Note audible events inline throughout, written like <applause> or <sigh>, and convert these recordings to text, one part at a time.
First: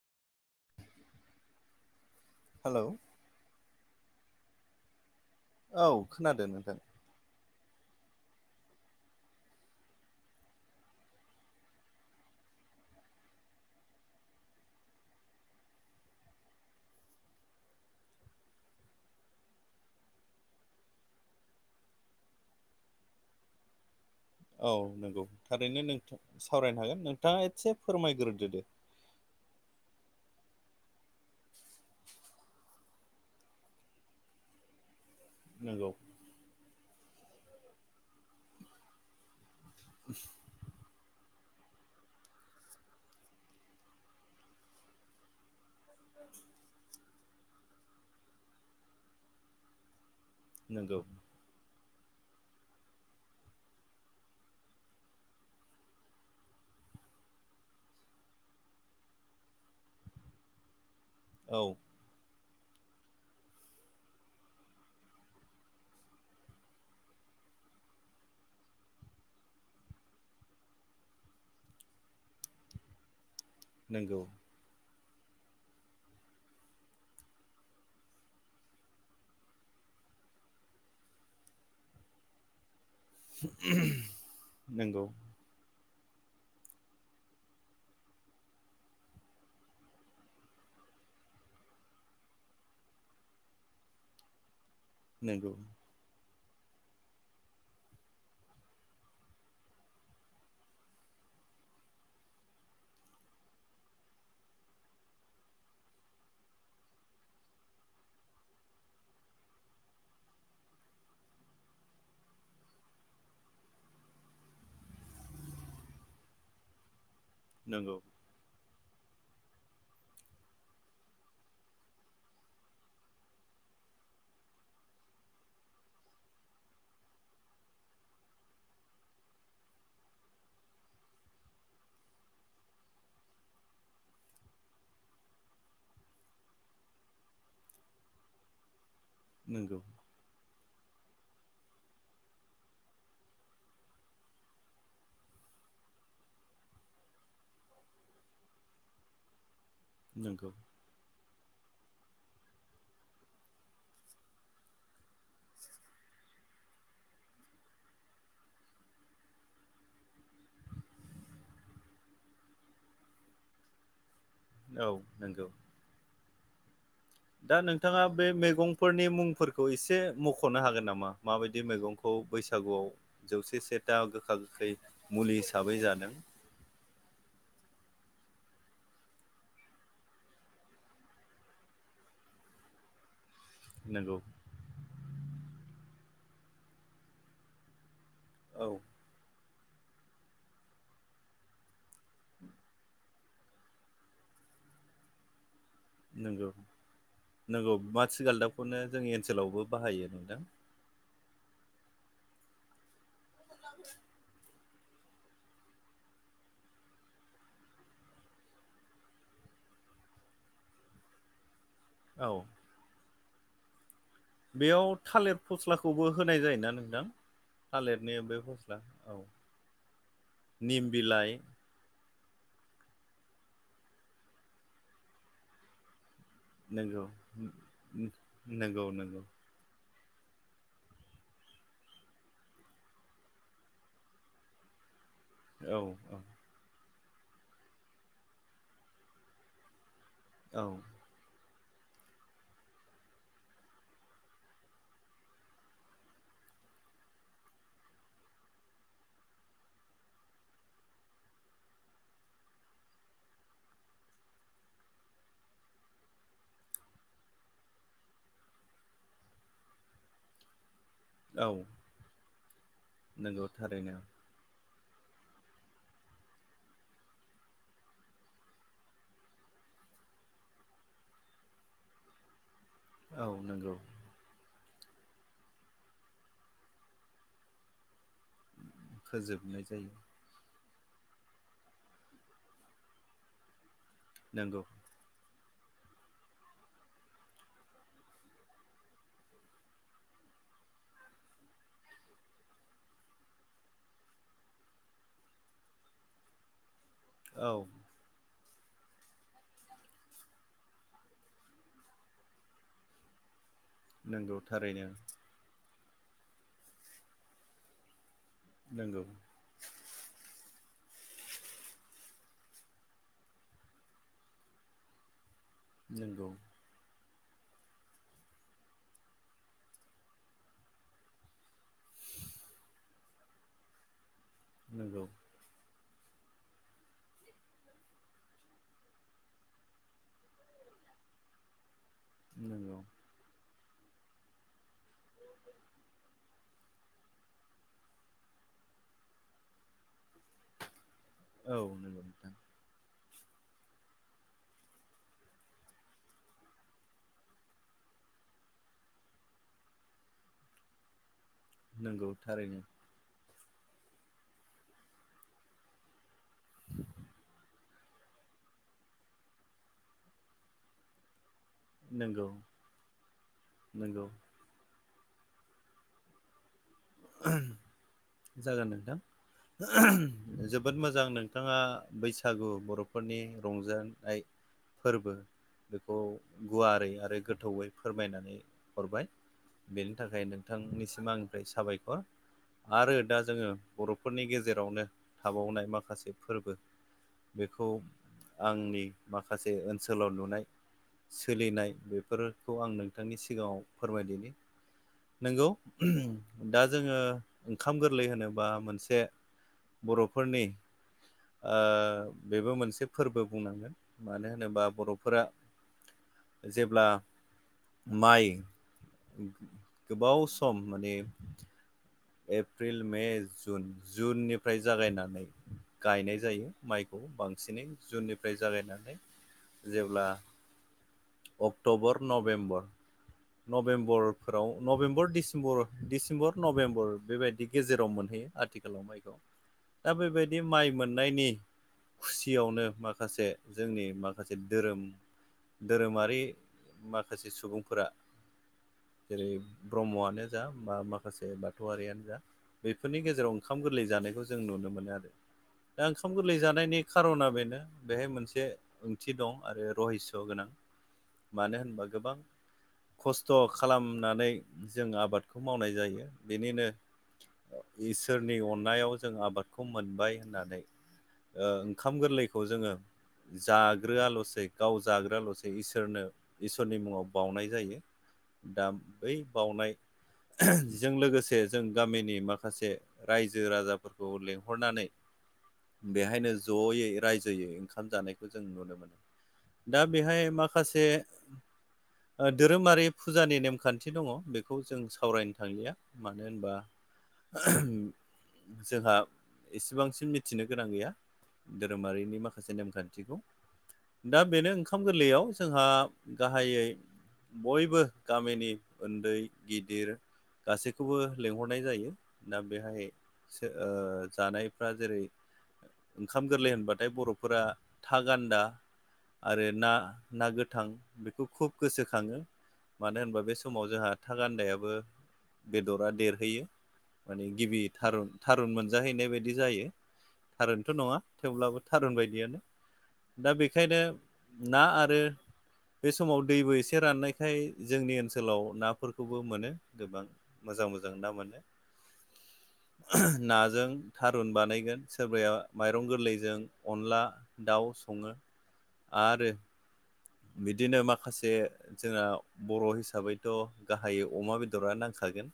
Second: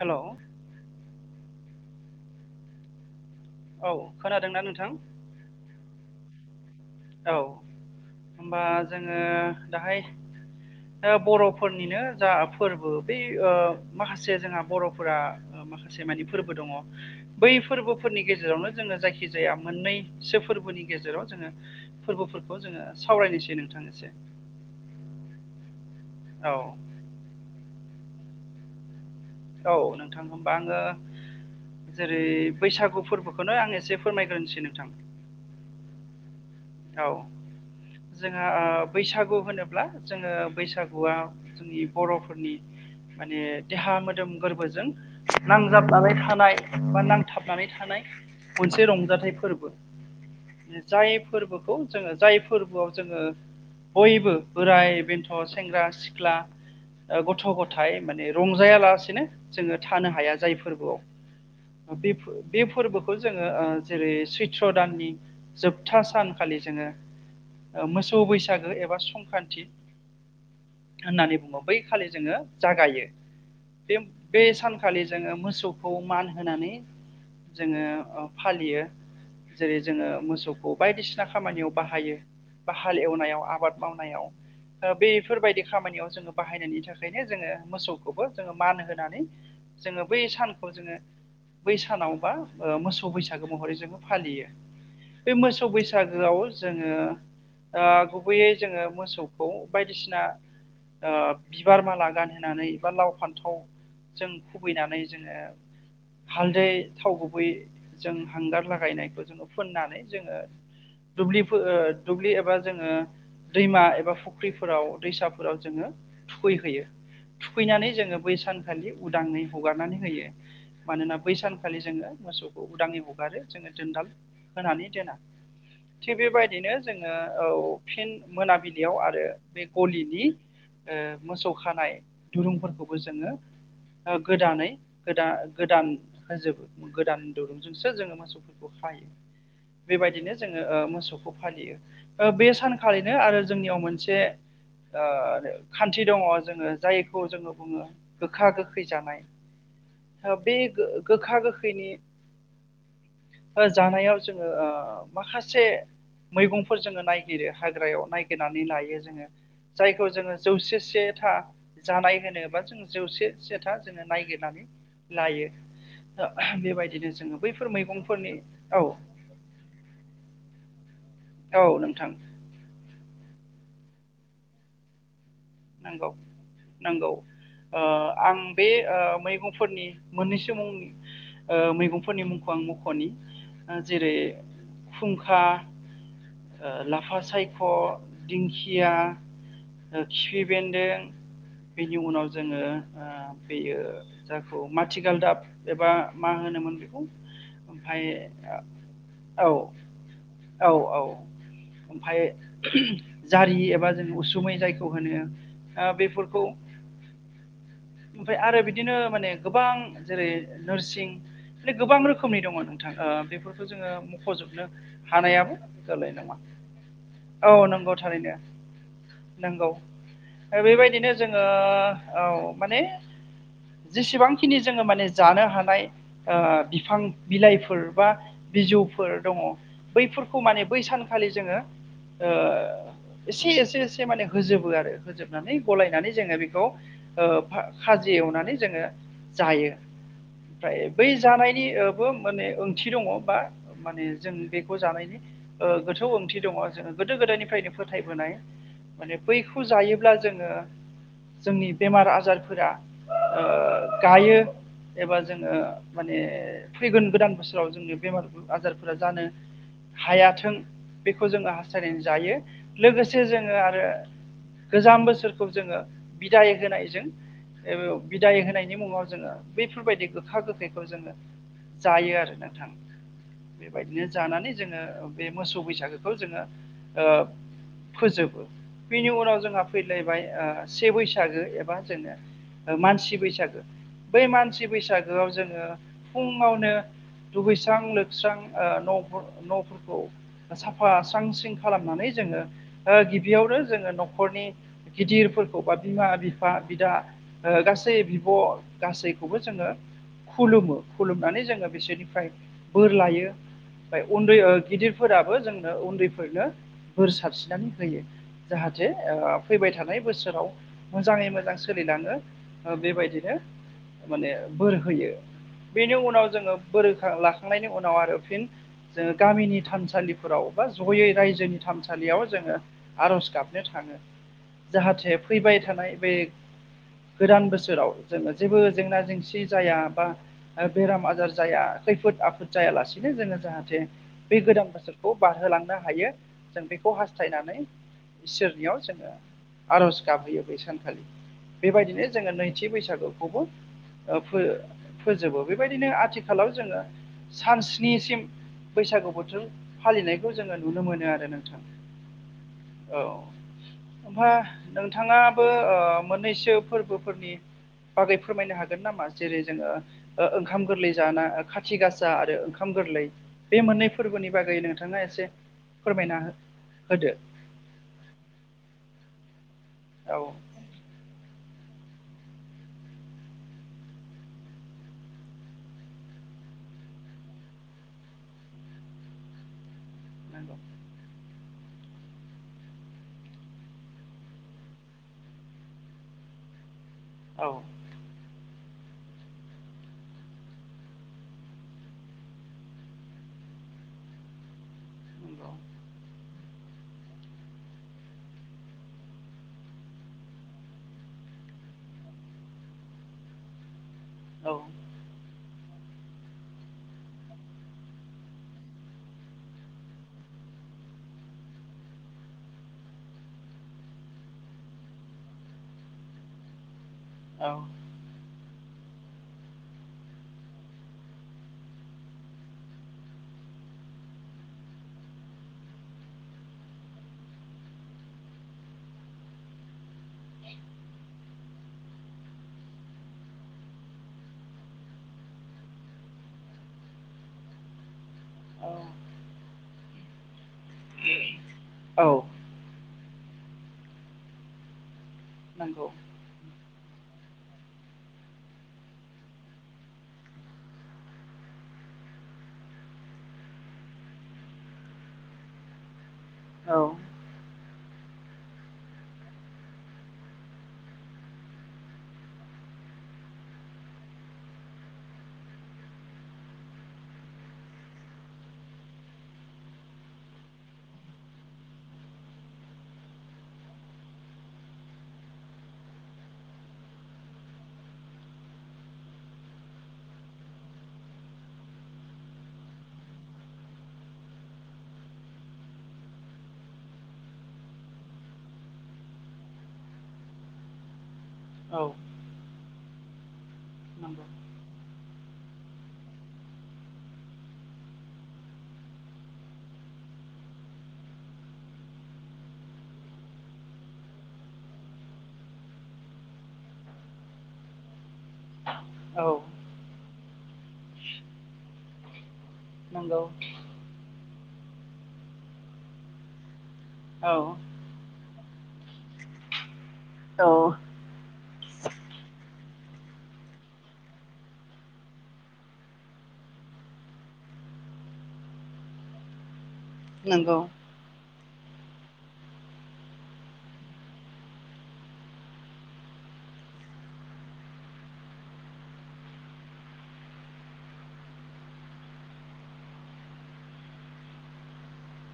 हेल'! Hello! औ खोनादोंनाा नोंथां? औ खोनादों नोंथां। औ होनबा जोङो दाहाय बर'फोरनिनो जा फोरबो बै माखासे जोंहा बर'फोरा माखासे माने फोरबो दङ बै फोरबोफोरनि गेजेरावनो जोङो जायखि जाया मोननैसो फोर बोनि गेजेराव जोङो फोरबोफोरखौ जोङो सावरायनोसै नोंथां एसे। औ नोंगौ थारैनो नोंथा औ सावरायनो हागोन नोंथाङा एसे फोरमायग्रो दो। औ नोंथां होमबा आङो जेरै बैसागु फोरबोखौनो आं एसे फोरमायग्रोनसै नोंथां‌। नोंगौ। औ जोंहा आ बैसागु होनोब्ला जोङो बैसागुआ जोंनि बर'फोरनि माने देहा मोदोम गोरबोजों नां जाबनानै थानाय बा नांथाबनानै थानाय मोनसे रंजाथाइ फोरबो। नोंगौ। फोरखौ जोङो जाय फोरबोआव जोङो बयबो बोराय बेन्थ' सेंग्रा सिख्ला गथ' गथाइ माने रंजाया लासेनो जोङो थानो हाया जाय फोरबोआव। औ बि फो बि फोरबोखौ जोङो जेरै सैथ्र दाननि जोबथा सानखालि जोङो मोसौ बैसागो एबा संक्रान्ति होननानै बुङो। बै खालि जोङो जागायो। बे नंगौ बे सान खालि जोङो मोसौखौ मान होनानै जोङो फालियो जेरै जोङो मोसौखौ बायदिसिना खामानियाव बाहायो बा हाल एवनायाव आबाद मावनायाव नंगौ बेफोरबायदि खामानियाव जोङो बाहायनायनि थाखायनो जोङो मोसौखौबो जोङो मान होनानै जोङो बै सानखौ जोङो बै सानाव बा ओ मोसौ बैसागो महरै जोङो फालियो। बे नोंगौ। मोसौ बैसागोआव जोङो आ गुबैयै जोङो मोसौखौ बायदिसिना ओ बिबार माला गानहोनानै बा लाव फान्थाव जों खुबैनानै जोङो हालदै थाव गुबै जों हांगार लागायनायखौ जोङो फुननानै जोङो दुब्लिफो दुब्लि एबा जोङो दैमा एबा फुख्रिफोराव दैसाफोराव जोङो थुखैहैयो। थुखैनानै नंगौ जोङो बै सानखालि उदाङै हगारनानै होयो। मानोना बै सानखालि जोङो मोसौखौ उदाङै हगारो जोङो जोनदाल होनानै दोना‌। <inaudible> थिग बेबायदिनो जोङो औ फिन मोनाबिलियाव आरो बे गलिनि ओ मोसौ खानाय दुरुंफोरखौबो जोङो ओ गोदानै गोदा गोदान होजोब गोदान दुरुंजोंसो जोङो मोसौफोरखौ खायो। नोंगौ। बेबायदिनो जोङो ओ मोसौखौ फालियो बे सानखालिनो आरो जोंनियाव मोनसे ओ खान्थि दङ। जोङो जायखौ जोङो बुङो गोखा गोखै जानाय। ओ नंगौ बे गोखा गोखैनि ओ जानायाव जों ओ माखासे मैगंफोर जोङो नायगिरो हाग्रायाव नायगिरनानै लाइयो जोङो जायखौ जोङो जौसे से था जानाय होनोबा जों जौसे से था जोङो नायगिर नानै औ लाययो नंगौ बेबायदि दा नोंथाङा बे मैगंफोरनि मुंफोर खौ एसे मख'नो हागोन नामा औ माबायदि नोंथां मैगंखौ बैसागुआव जौसे सेथा गोखा गोखै मुलि हिसाबै जादों। नोंगौ ओ आं ओ बे मैगंफोरनि मोननैसो मुं ओ मैगंफोरनि मुंखौ आं मख'नि जेरै नंगौ खुंखा, ओ लाफा सायख', औ दिंखिया, ओ खिफि बेन्दों बेनि उनाव जोङो ओ बेयो जायखौ माथिगालदाब एबा मा नंगौ होनोमोन बेखौ नंगौ ओमफ्राय माथि गालदाबखौनो जोंनि औ ओनसोलावबो बाहायो नोंथां औ औ ओमफ्राय जारि एबा जों उसुमै जाय खौ होनो बेफोरखौ ओमफ्राय आरो बिदिनो माने गोबां जेरै नोरसिं माने गोबां औ रोखोमनि दङ नोंथां बेफोरखौ जोङो मुख'जोबनो बेयाव थालिर हानायाबो फस्लाखौबो गोरलै नङा। होनाय जायोना नोंथां औ नंगौ थालिरनि थारैनो बे फस्ला औ नंगौ ओ निम बेबायदिनो बिलाइ जोङो औ माने जेसेबांखिनि जोङो माने जानो हानाय ओ बिफां नंगौ बिलाइफोर बा नंगौ बिजौफोर नंगौ दङ बैफोरखौ माने बै सानखालि जोङो ओ एसे एसे एसे माने होजोबो आरो। होजोबनानै औ गलायनानै जोङो औ बेखौ ओ फा-खाजि एवनानै जोङो जायो। ओमफ्राय औ बै जानाय याबो माने ओंथि दङ बा माने जों बेखौ जानायनि ओ गोथौ ओंथि दङ। जोङो गोदो गोदायनिफ्रायनो फोथायबोनाय माने बैखौ जायोब्ला जोङो जोंनि बेमार आजारफोरा ओ गायो। एबा जोङो माने फैगोन गोदान बोसोराव जोंनि बेमार आजारफोरा जानो हायाथों बेखौ जोङो औ हास्थायनानै जायो लोगोसे नंगौ जोङो आरो थारैनो गोजाम बोसोर फोर खौ जोङो बिदाय होनाय जों बिदाय होनायनि मुङाव जोङो बैफोरबायदि गोखा गोखैखौ जोङो जायो आरो नोंथां औ नंगौ बेबायदिनो जानानै जोङो बे मोसौ बैसागोखौ जोङो ओ फोजोबो बिनि उनाव जोंहा फोजोबनाय जायो फैलायबाय ओ से बैसागो एबा जोङो ओ मानसि बैसागो बै नंगौ मानसि बैसागोआव जों फुङावनो दुगैस्रां लोबस्रां ओ न' न'फोरखौ साफा स्रां स्रिं खालामनानै जोङो ओ गिबियावनो जोङो न'खरनि गिदिरफोरखौ बा बिमा बि फा बिदा औ गासै बिब' गासैखौबो जोङो खुलुमो खुलुमनानै जोङो बिसोरनिफ्राय बोर लायो। ओमफ्राय नंगौ उन्दै ओ थारैनो गिदिरफोराबो जोंनो उन्दैफोरनो बोर सारस्रिनानै होयो। जाहाथे नंगौ ओ फैबाय थानाय बोसोराव मोजाङै मोजां सोलिलाङो ओ बेबायदिनो माने बोर होयो। बेनि उनाव नंगौ जोङो बोरै बोर लाखांनायनि उनाव आरो फिन जोङो गामिनि थानसालिफोराव बा जयै रायजोनि थानसालियाव जोङो आर'ज गाबनो था ङो नंगौ जाहाथे फैबाय थानाय बे गोदान बोसोराव जोङो जेबो जेंना जेंसि जाया बा बेराम आजार जाया खैफोद आफोद नंगौ जायालासिनो जोङो जाहाथे जे बे गोदान बोसोरखौ बारहोलांनो हायो जों बेखौ हास्थायनानै इसोरनियाव जोङो आर'ज गाबहोयो बे सान औ नंगौ बेबायदिनो जोङो नोंथां नैथि बैसागुखौबो फो-फोजोबो बेबायदिनो आथिखालाव जोङो सान स्निसिम बैसागु बोथोर फालिनायखौ जोङो नुनो मोनो आरो ना नंगौ थारैनो ओमफ्राय नोंथाङाबो मोननैसो फोरबोफोरनि बागै फोरमायनो हागोन नामा जेरै जोङो ओंखाम गोरलै जाना खाथि गासा नंगौ आरो ओंखाम गोरलै बे मोननै नंगौ फोरबोनि बागै नोंथाङा नोंथाङा एसे फोरमायना हो होदो जागोन नोंथां औ जोबोद मोजां नों बिथाङा बैसागु बर'फोरनि रंजानाय फोरबो बेखौ गुवारै आरो गोथौयै फोरमायनानै हरबाय बेनि थाखाय नंगौ नोंथांनिसिम आंनिफ्राय साबायखर आरो दा जोङो बर'फोरनि गेजेरावनो थाबावनाय माखासे फोरबो औ बेखौ आंनि माखासे ओनसोलाव नुनाय सोलिनाय बेफोरखौ आं नोंथांनि सिगाङाव फोरमायदिनि नोंगौ नंगौ दा जोङो ओंखाम गोरलै होनोबा मोनसे बर'फोरनि बेबो मोनसे फोरबो बुंनांगोन मानो होनोबा बर'फोरा जेब्ला माइ गोबाव सम माने एप्रिल मे जुन जुननिफ्राय जागायनानै गायनाय जायो माइ खौ औ बांसिनै जुननिफ्राय जागायनानै जेब्ला अक्ट'बर नभेम्बर नभेम्बरफोराव नभेम्बर दिसेम्बर डिसेम्बर नभेबर बेबायदि गेजेराव मोनहैयो आथिखालाव माइखौ दा बेबायदि माइ मोननायनि खुसियावनो माखासे जोंनि माखासे धोरोम धोरोमारि माखासे सुबुंफोरा जेरै ब्रह्मआनो जा बा माखासे बा थौवरियानो औ जा बेफोरनि गेजेराव ओंखाम गोरलै जानायखौ जों नुनो मोनो आरो नंगौ दा ओंखाम गोरलै जानायनि खारना बेनो बेहाय मोनसे ओंथि दं आरो रहिस्स गोनां मानो होनबा गोबां खस्थ खालामनानै जों आबादखौ मावनाय जायो बेनिनो औ इसोरनि अननायाव जों आबादखौ मोनबाय होननानै ओ ओंखाम गोरलैखौ जोङो जाग्रोआलसै गाव जाग्रोलसै इसोरनो इसोरनि मुङाव बाउनाय जायो दा बै बावनाय जों लोगोसे जों गामिनि माखासे रायजो राजाफोरखौ लेंहरनानै बेहायनो जयै रायजोयै ओंखाम जानायखौ जों नुनो मोनो दा बेहाय माखासे ओ धोरोमारि फुजानि नेमखान्थि दङ बेखौ जों सावरायनो थांलिया मानो होनबा जोंहा एसेबांसिम मिथिनो गोनां गैया औ धोरोमारिनि माखासे नेमखान्थिखौ दा नंगौ बेनो ओंखाम गोरलैयाव जोंहा गाहायै बयबो गामिनि ओन्दै गिदिर गासैखौबो लेंहरनाय जायो दा बेहाय सो ओ जानायफ्रा जेरै ओंखाम गोरलै होनबाथाय बर'फोरा था गान्दा औ आरो ना ना गोथां बेखौ खुब गोसोखाङो। मानो होनबा नंगौ बे समाव जोंहा था गान्दायाबो बेदरा देरहैयो। माने औ गिबि थारुन थारुन मोनजाहैनाय बायदि जायो औ थारुन नङा। थेवब्लाबो थारुन बायदियानो दा बेखायनो ना आरो। बे समाव दैबो एसे राननायखाय जोंनि ओनसोलाव नाफोरखौबो मोनो गोबां नंगौ मोजां मोजां ना मोनो <inaudible> नाजों थारुन बानायगोन सोरबाया माइरं गोरलैजों अनला दाउ सं आरो बिदिनो माखासे जोंना बर हिसाबैथ गाहायै अमा बेदरा नांखा गोन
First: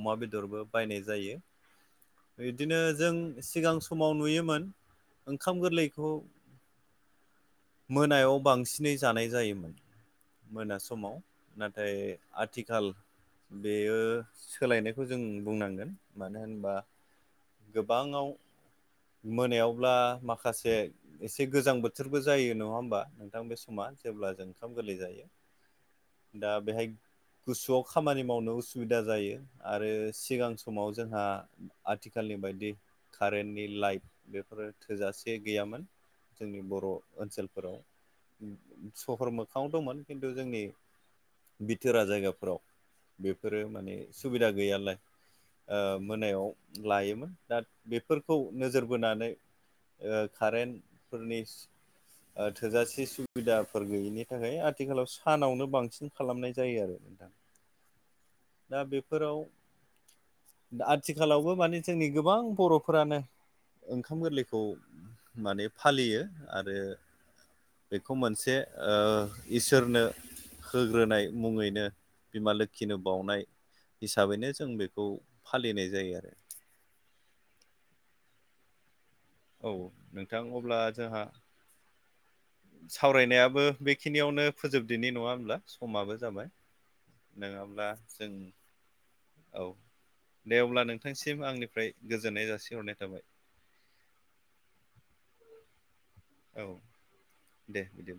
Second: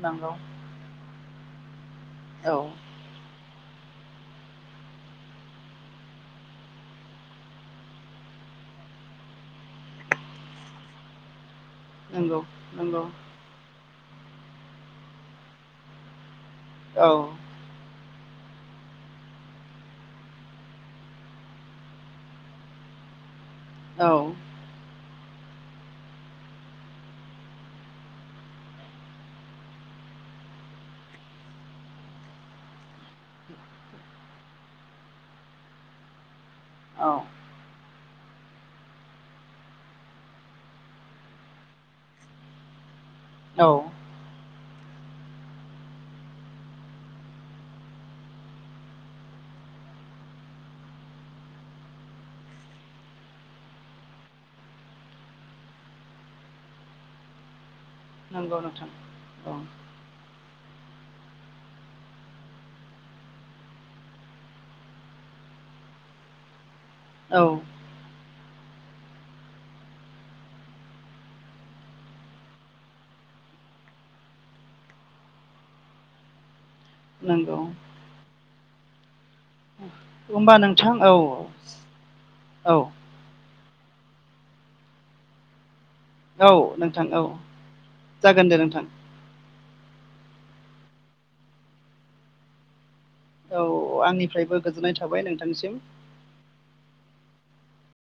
अमा नंगौ बेदरबो बायनाय जायो औ इदिनो जों सिगां समाव नुयोमोन ओंखाम गोरलैखौ मोनायाव बांसिनै जानाय जायोमोन मोना समाव ना? नाथाय नंगौ आथिखाल नंगौ बेयो सोलायनायखौ जों बुंनांगोन मानो होनबा? औ गोबाङाव मोनायावब्ला माखासे एसे गोजां बोथोरबो जायो नङा होमबा नोंथां बे सम मा औ जेब्ला जों ओंखाम गोरलै जायो दा बेहाय। गुसुआव खामानि मावनो उसुबिदा जायो आरो सिगां समाव जोंहा आथ आथिखालनि बायदि कारेन्टनि लाइट बेफोरो थोजासे गैयामोन। जोंनि बर' औ ओनसोलफोराव। सहर मोखाङाव दंमोन खिन्थु जोंनि बिथोरा जायगाफोराव। बेफोरो औ माने सुबिदा गैयालाय ओ मोनायाव। लायोमोन दा बेफोरखौ नोजोर बोनानै ओ कारेन्टफोरनि ओ थोजासे सुबिदाफोर गैयिनि थाखाय आथिखालाव सानावनो बांसिन खालामनाय जायो आरो। नोंथां <unintelligible> नंगौ दा नोंथां, बेफोराव औ। आथिखालावबो माने जोंनि गोबां बर'फोरानो ओंखाम गोरलैखौ माने फालियो आरो औ। खौ मोनसे ओ इसोरनो होग्रोनाय मुङैनो बिमा लोखिनो बावउनाय हिसाबैनो जों बेखौ फालिनाय जायो आरो। नंगौ। औ नोंथां होमबा अब्ला औ जोंहा औ सावरायनायाबो बेखिनियावनो फोजोबदोनि नङा होमब्ला। समाबो जाबाय औ नोंथां औ नङाब्ला जों जागोन दे नोंथां। औ दे अब्ला नोंथांसिम आंनिफ्राय गोजोननाय जासिहरनाय थाबाय। औ आंनिफ्रायबो गोजोननाय थाबाय नोंथांनिसिम। औ दे बिदिबा।